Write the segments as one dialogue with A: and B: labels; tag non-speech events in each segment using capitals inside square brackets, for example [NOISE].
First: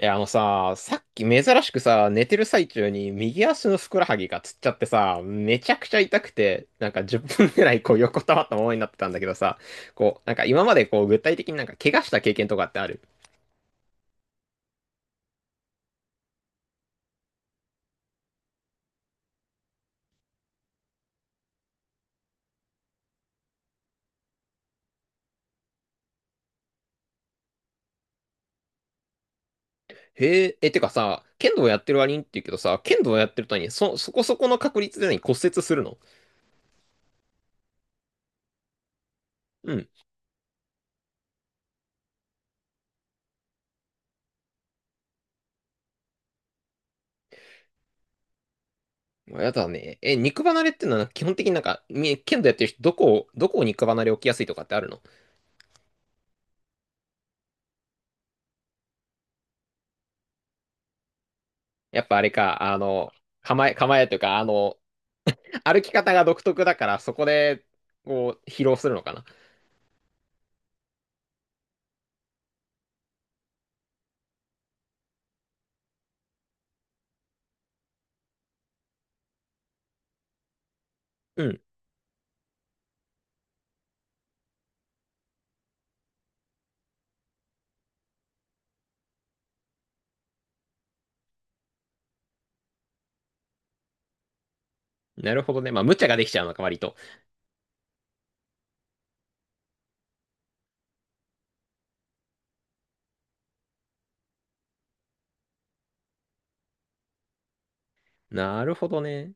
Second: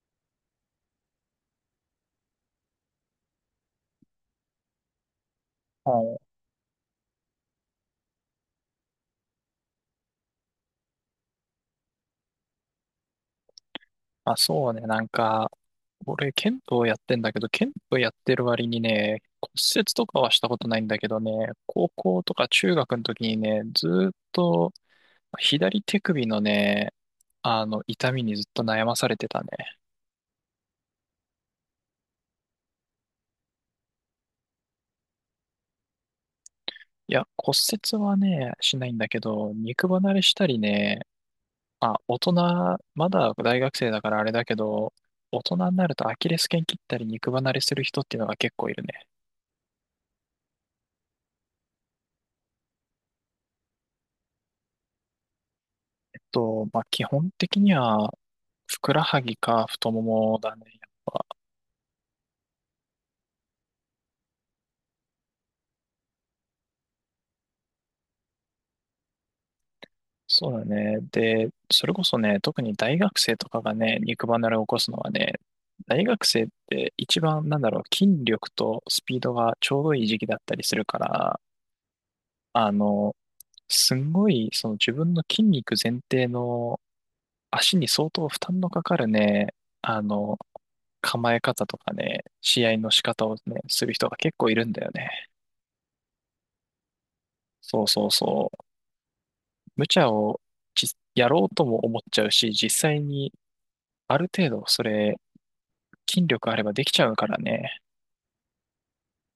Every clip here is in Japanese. A: いや、あのさ、さっき珍しくさ、寝てる最中に右足のふくらはぎがつっちゃってさ、めちゃく
B: は
A: ちゃ痛
B: い。
A: くて、なんか10分ぐらいこう横たわったままになってたんだけどさ、こう、なんか今までこう具体的になんか怪我した経験とかってある？
B: あ、そうね。なんか、俺、剣道やってんだけど、剣道やってる割にね、骨折とかはしたことないんだけどね、高校とか中学の時にね、ずーっと左手首のね、痛みにずっと悩まされてたね。
A: へえ、え、てかさ、剣道やってる割にって言うけどさ、剣道やってるとに、そこそこの確率で何骨折するの？
B: いや、骨折はね、しないんだけど、
A: うん。
B: 肉離れしたりね、あ、大人、まだ大学生だからあれだけど、大人になるとアキレス腱切ったり肉離れする人っていうのが結構いるね。
A: やだね。え、肉離れってのは基本的になんか、剣道やってる人、どこを肉離れ起きやすいとかってあるの？
B: まあ、基本的には、ふくらはぎか太ももだね。
A: やっぱあれか、あの、構えというか、あの、歩き方が独特だから、そこで、こう、疲労するのかな。
B: そうだね。で、それこそね、特に大学生とかがね、肉離れを起こすのはね、大学生って一番、なんだろう、筋力とスピードがちょうどいい時期だったりするから、
A: うん。
B: あの、すんごい、その自分の筋肉前提の足に相当負担のかかるね、あの、構え方とかね、試合の仕方をね、する人が結構いるんだよね。
A: なるほどね。まあ、無茶ができちゃうのか、割と。
B: そうそうそう。無茶をじやろうとも思っちゃうし、実際にある程度それ、筋力あればできちゃうからね。
A: なるほどね。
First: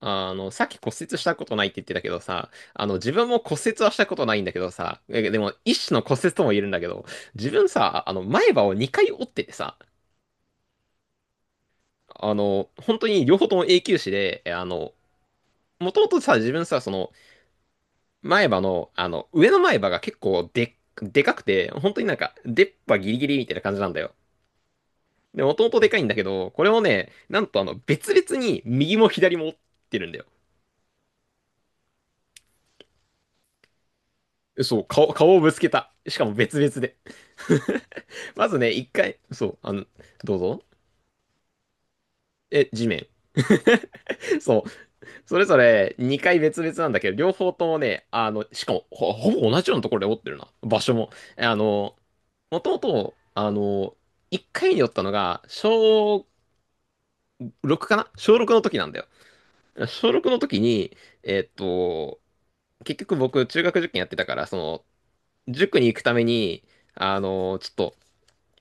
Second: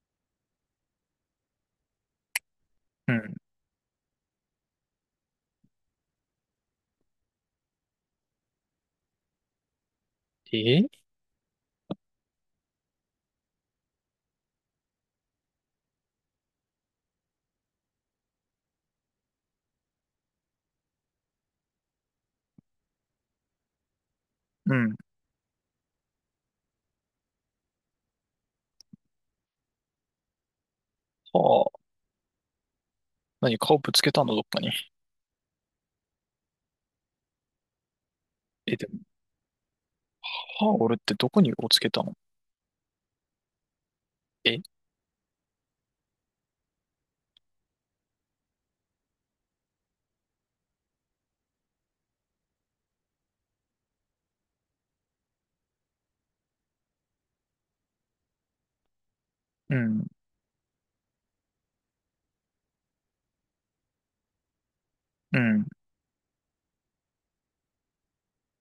A: あの、さっき骨折したことないって言ってたけどさ、あの、自
B: う
A: 分
B: ん。
A: も骨折はしたことないんだけどさ、でも、一種の骨折とも言えるんだけど、自分さ、あの、前歯を2回折っててさ、
B: え
A: あの、本当に両方とも永久歯で、あの、もともとさ、自分さ、その、前歯の、あの、上の前歯が結構でかくて、本当になんか、出っ歯ギリギリみたいな感じなんだよ。
B: うん。
A: で、もともとでかいんだけど、これもね、なんとあの、別々に右も左も折ってるんだよ。
B: はあ。何、顔ぶつけたのどっかに？
A: そう、顔をぶつけた。しかも別々で。[LAUGHS] まずね、
B: え、
A: 一
B: でも、
A: 回、そう、あの、どうぞ。
B: 歯を折るってどこにをつけたの？
A: え、地面。[LAUGHS] そ
B: え
A: う、それぞれ2回別々なんだけど、両方ともね、あの、しかもほぼ同じようなところで折ってるな。場所も。あの、もともと、あの、1回に折ったのが、小6かな小6の時なんだよ。
B: うん。
A: 小6の時に、えっと、結局僕、中学受験やってたから、その、
B: うん。
A: 塾に行くために、あの、ちょっと、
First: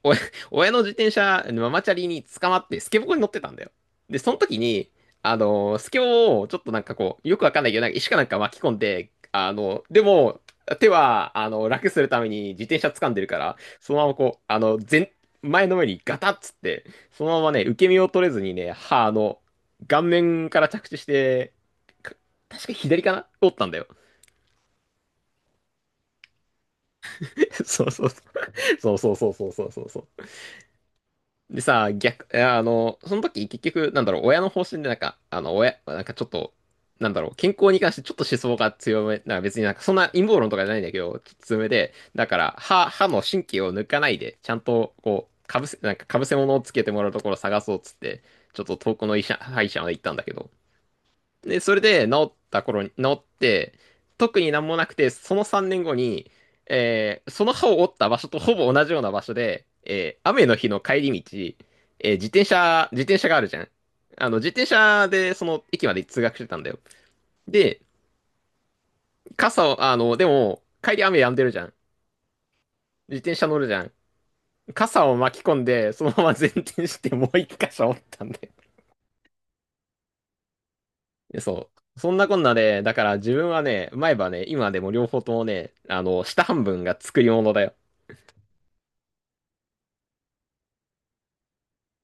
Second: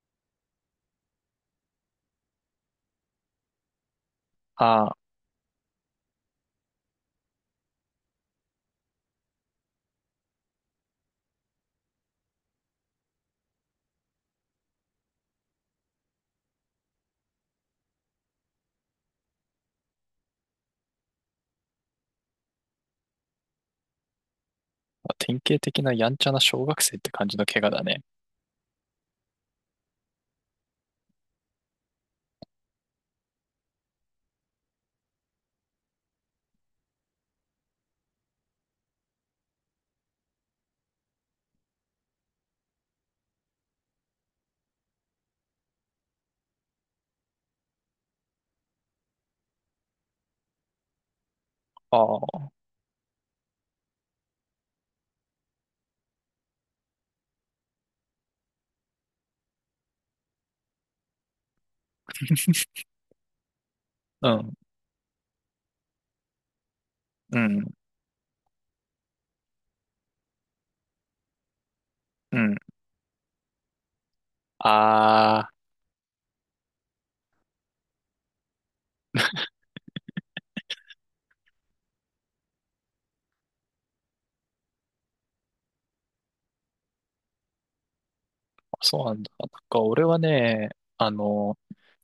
A: 親、[LAUGHS] 親の自転車、ママチャリに捕まって、スケボーに乗ってたんだよ。で、その時
B: あ
A: に、
B: あ。
A: あの、スケボーをちょっとなんかこう、よくわかんないけど、なんか石かなんか巻き込んで、あの、でも、手は、あの、楽するために自転車掴んでるから、そのままこう、あの、前の上にガタッつって、そのままね、受け身を取れずにね、歯、あの、顔面から着地して、か確か左かな折ったんだよ。
B: 典型的なやんちゃな小学生って感じの怪
A: [LAUGHS]
B: 我
A: そ
B: だ
A: う
B: ね。
A: そうそう。そうそうそうそうそうそうそう。でさ、逆、いやあの、その時結局、なんだろう、親の方針でなんか、あの、親、なんかちょっと、なんだろう、健康に関してちょっと思想が強め、なんか別になんかそんな陰謀論とかじゃないんだけど、ちょっと強めで、だから、歯の神経を抜かないで、ちゃんと、こう、かぶせ、なんかかぶせ物をつけてもらうところを探そうっつって、ちょっと遠くの歯医者まで行ったんだけど、で、それ
B: あ
A: で治った
B: あ。
A: 頃に、治って、特になんもなくて、その3年後に、その歯を折った場所とほぼ同じような場所で、雨の日の帰り道、自転車があるじゃん。
B: う
A: あの、自
B: ん。
A: 転車でその駅まで通学してたんだよ。
B: うん。
A: で、傘を、あの、でも、帰り雨止んでるじゃん。
B: うん。
A: 自転車乗るじゃん。傘を巻き
B: ああ。
A: 込んで、そのまま前転してもう一箇所折ったんだよ。でそう。そんなこんなで、だから自分はね、前歯ね、今でも両方ともね、あの、下半分が作り物だよ。
B: そうなんだ。なんか俺はね、あの、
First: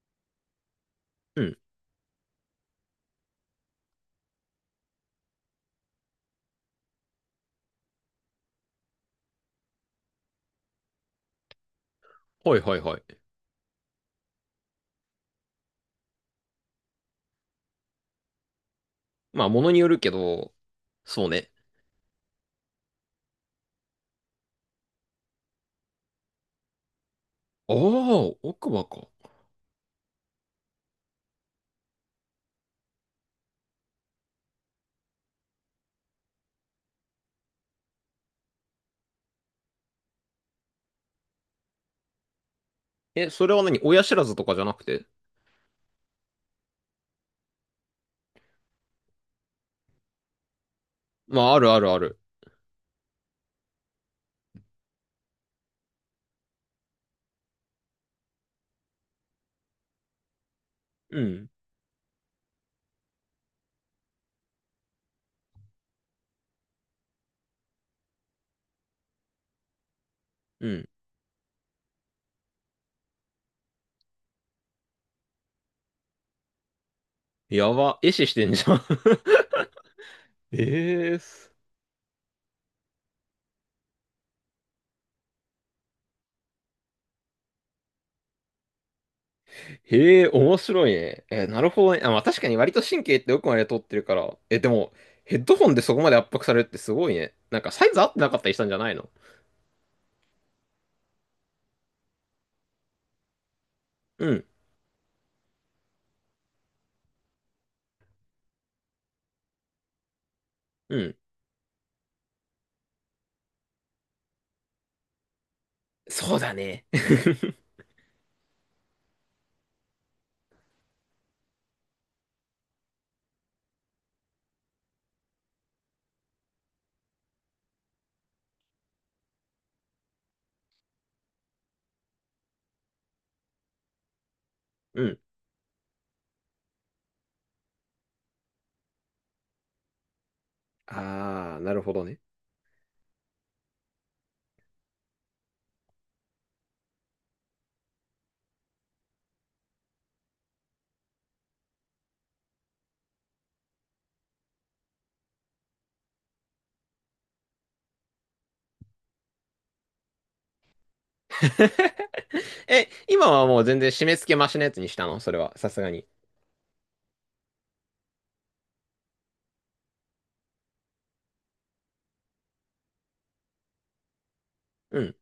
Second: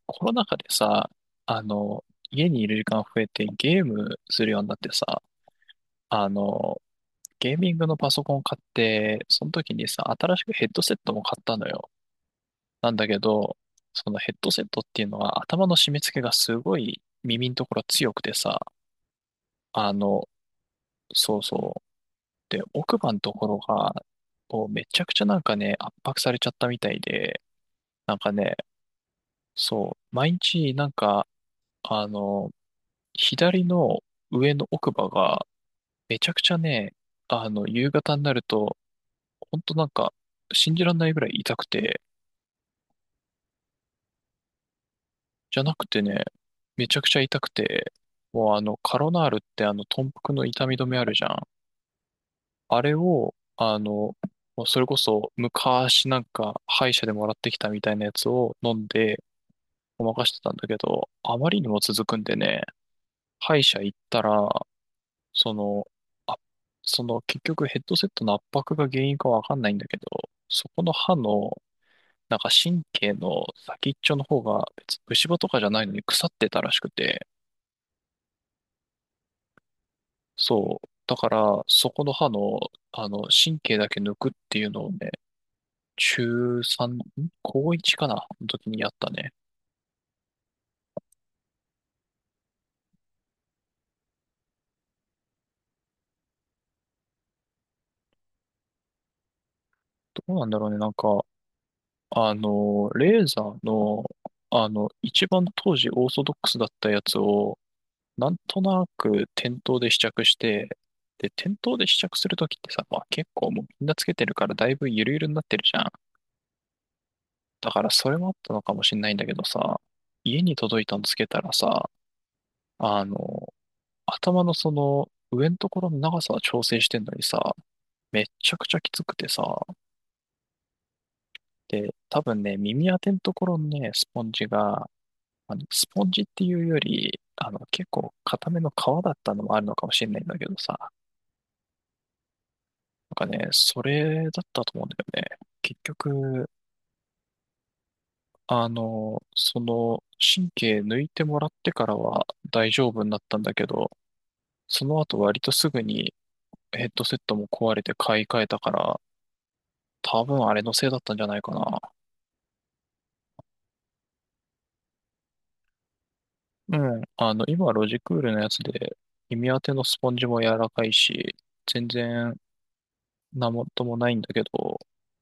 B: コロナ禍でさ、
A: うん。
B: あの、家にいる時間増えてゲームするようになってさ、あの、ゲーミングのパソコンを買って、その時にさ、新しくヘッドセットも買ったのよ。
A: はいはい
B: なん
A: はい。
B: だけど、そのヘッドセットっていうのは頭の締め付けがすごい耳のところ強くてさ、
A: まあ、物によ
B: あ
A: るけ
B: の、
A: ど、そう
B: そう
A: ね。
B: そう。で、奥歯のところが、こうめちゃくちゃなんかね、圧迫されちゃったみたいで、
A: ああ、
B: なんかね、
A: 奥歯か。
B: そう、毎日なんか、あの、左の上の奥歯が、めちゃくちゃね、夕方になると、ほんとなんか、信じらんないぐらい痛くて、
A: え、それは何親知らずとかじゃなくて？
B: じゃなくてね、めちゃくちゃ痛くて、もうカロナールって豚腹の痛み止めあるじゃ
A: ま
B: ん。
A: あ、あるあるある。
B: あれを、もうそれこそ昔なんか歯医者でもらってきたみたいなやつを飲んでごまかしてたんだけど、
A: う
B: あ
A: ん。
B: まりにも続くんでね、歯医者行ったら、その、あ、その結局ヘッドセットの圧迫が原因かわかんないんだけど、
A: う
B: そこ
A: ん。
B: の歯の、なんか神経の先っちょの方が別に虫歯とかじゃないのに腐ってたらしくて、
A: やば。壊死してんじゃん。[LAUGHS]
B: そう。
A: え
B: だ
A: え
B: か
A: す。
B: ら、そこの歯の、神経だけ抜くっていうのをね、中3、高1かなの時にやったね。
A: へえ、面白いね。え、なるほどね。あ、まあ確かに割と神経って奥まで通ってるから。え、でも、ヘッドホンでそこまで圧迫されるってすごいね。なんかサイズ合ってなかったりしたんじゃないの？
B: どうなんだろうね、なんか、レーザーの、
A: うん。
B: 一番当時オーソドックスだったやつを、なんとなく店頭で試着して、
A: うん。
B: で、店頭で試着するときってさ、まあ結構もうみんなつけてるからだいぶゆるゆるになってるじゃん。
A: そうだね。[LAUGHS]
B: だからそれもあったのかもしれないんだけどさ、家に届いたのつけたらさ、あの、頭のその上のところの長さは調整してんのにさ、めっちゃくちゃきつくてさ、で、多分ね、耳当てのところのね、スポンジが、
A: うん。
B: スポンジっていうより、結構硬めの皮だったのもあるのかもしれないんだけどさ、
A: あー、なるほどね。
B: なんかね、それだったと思うんだよね。結局、その、神経抜いてもらってからは大丈夫になったんだけど、その後割とすぐにヘッドセットも壊れて買い替えたから、多分あれのせいだったんじゃないか
A: [LAUGHS] え、今はもう全然締め付けマシなやつにしたのそれは、さすがに？
B: な。うん。今ロジクールのやつで、耳当てのスポンジも柔らかいし、全然なもともないんだけど、
A: うん。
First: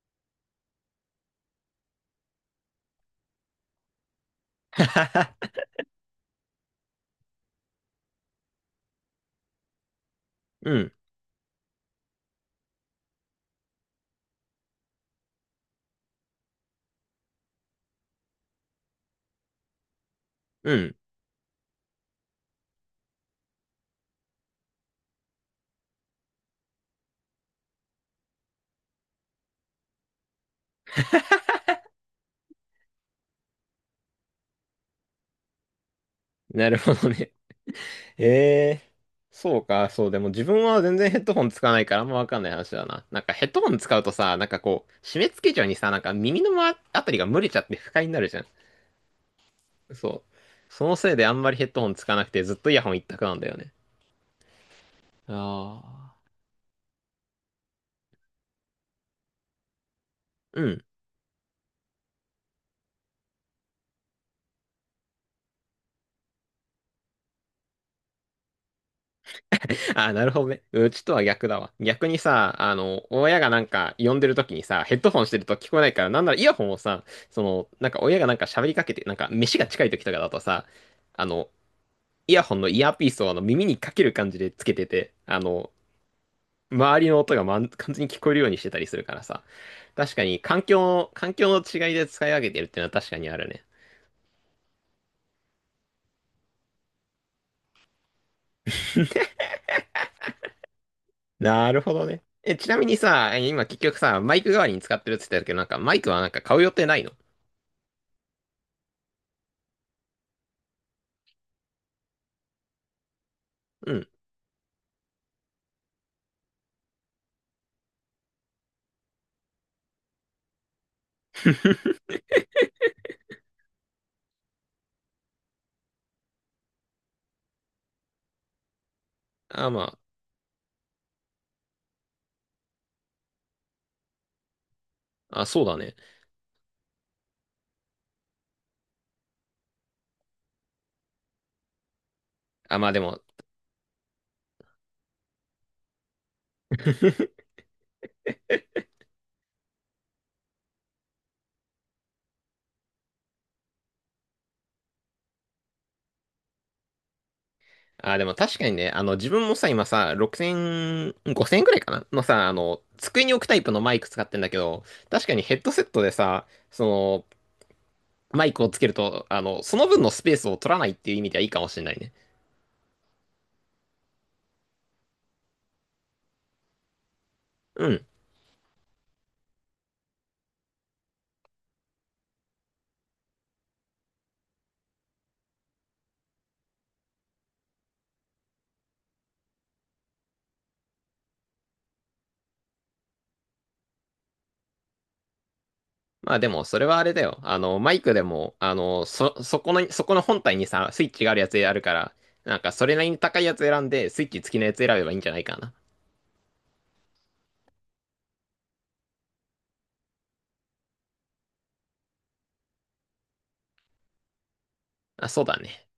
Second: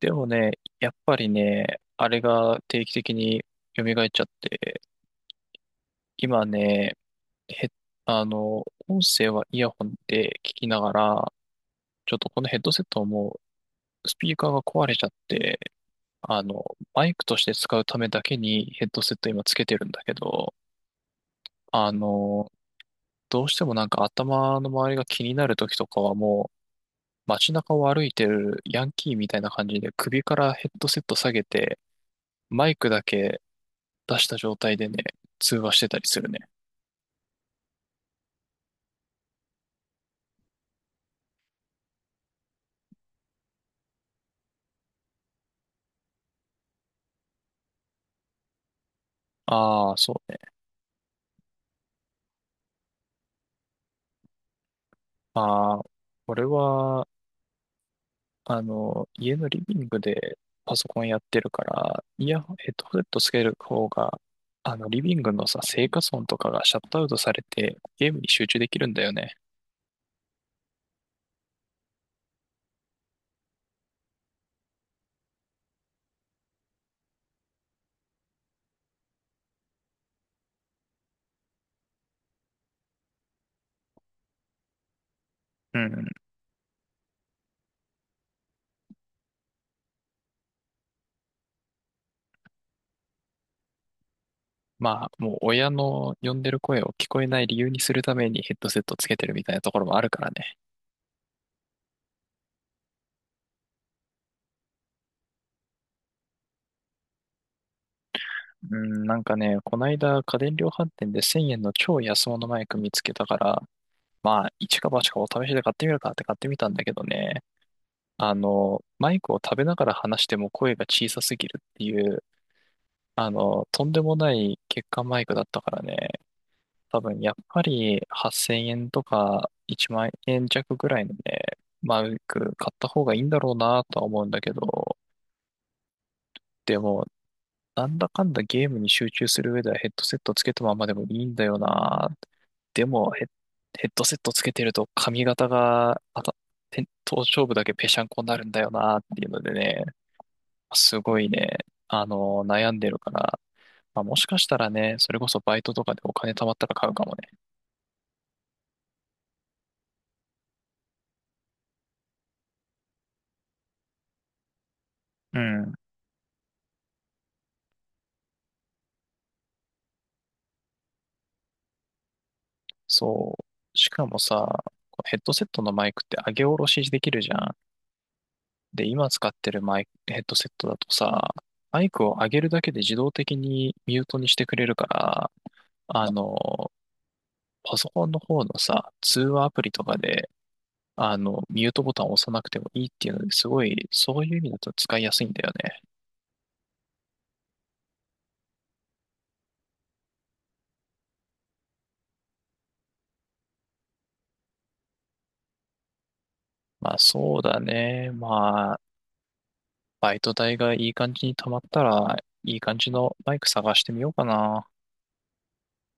B: でもね、やっぱりね、あれが定期的に蘇っちゃって、
A: [LAUGHS]
B: 今ね、へ、音声はイヤホンで聞き
A: う
B: な
A: ん。
B: がら、ちょっとこのヘッドセットはもうスピーカーが壊れちゃって、あの、マイクとして使うためだけにヘッドセット今つけてるんだけど、
A: [LAUGHS] うん。
B: あの、どうしてもなんか頭の周りが気になる時とかはもう街中を歩いてるヤンキーみたいな感じで首からヘッドセット下げて、マイクだけ出した状態でね、通話してたりするね。
A: なるほどね。[LAUGHS] ええそうか、そう。でも自分は全然ヘッドホン使わないからあんまわかんない話だな。なんかヘッドホン使うとさ、なんかこう、締め付けちゃうにさ、なんか耳のまあたりが蒸れちゃって不快になるじゃん。
B: ああ、そ
A: そ
B: う
A: う。
B: ね。
A: そのせいであんまりヘッドホンつかなくてずっとイヤホン一択なんだよね。
B: まあ、
A: ああ
B: これは、家のリビングで
A: う
B: パ
A: ん。
B: ソコンやってるから、イヤホン、ヘッドホンつける方が、リビングのさ、生活音とかがシャットアウトされて、ゲームに集中できるんだよね。
A: [LAUGHS] あ、なるほどね。うちとは逆だわ。逆にさ、あの、親がなんか呼んでる時にさ、ヘッドホンしてると聞こえないから、なんならイヤホンをさ、その、なんか親がなんか喋りかけて、なんか飯が近い時とかだとさ、あの、イヤホンのイヤーピースをあの耳にかける感じでつけてて、あの、
B: うん。
A: 周りの音が、完全に聞こえるようにしてたりするからさ。確かに環境の違いで使い分けてるっていうのは確かにあるね。
B: まあ、もう親の呼んでる声を聞こえない理由にするためにヘッドセットつけてるみたいなところもあるからね。
A: なるほどね。え、ちなみにさ、今結局さ、マイク代わりに使ってるって言ってたけど、なんかマイクはなんか買う予定ないの？
B: うん、なんかね、こないだ家電量販店で1000円の超安物マイク見つけたから、
A: うん。
B: まあ、一か八かお試しで買ってみるかって買ってみたんだけどね、マイクを食べながら話しても声が小さすぎるっていう、とんでもない欠陥マイクだったからね、多分やっぱり8000円とか
A: あ、
B: 1
A: ま
B: 万円弱ぐらいのね、マイク買った方がいいんだろうなとは思うんだけど、
A: あ、あ、そうだね。
B: でも、なんだかんだゲームに集中する上ではヘッドセットつけたままでもいいんだよな。
A: あ、
B: で
A: まあで
B: も
A: も
B: ヘッドセットつけてると髪型が、頭
A: [LAUGHS]
B: 頂部だけぺしゃんこになるんだよなっていうのでね、すごいね、悩んでるから、まあ、もしかしたらね、それこそバイトとかでお金貯まったら買うかもね。
A: あ、でも確かにね、あの、自分もさ、今さ、6000、5000くらいかなのさ、あの、机に置くタイプのマイク使ってんだけど、確か
B: う
A: にヘッド
B: ん。
A: セットでさ、その、マイクをつけると、あの、その分のスペースを取らないっていう意味ではいいかもしれないね。
B: そう。しかもさ、ヘッドセットのマイクって上げ下ろしできるじゃん。
A: うん。
B: で、今使ってるマイク、ヘッドセットだとさ、マイクを上げるだけで自動的にミュートにしてくれるから、あの、パソコンの方のさ、通話アプリとかで、ミュートボタンを押さなくてもいいっていうので、すごい、そういう意味だと使いやすいんだよね。
A: まあでも、それはあれだよ。あの、マイクでも、あの、そこの本体にさ、スイッチがあるやつあるから、なんか、それなりに高いやつ選んで、スイッチ付きのやつ選べばいいんじゃないかな。
B: まあそうだね。バイト代がいい感じに貯まったら、いい感じのバイク探してみようかな。
A: あ、そうだね。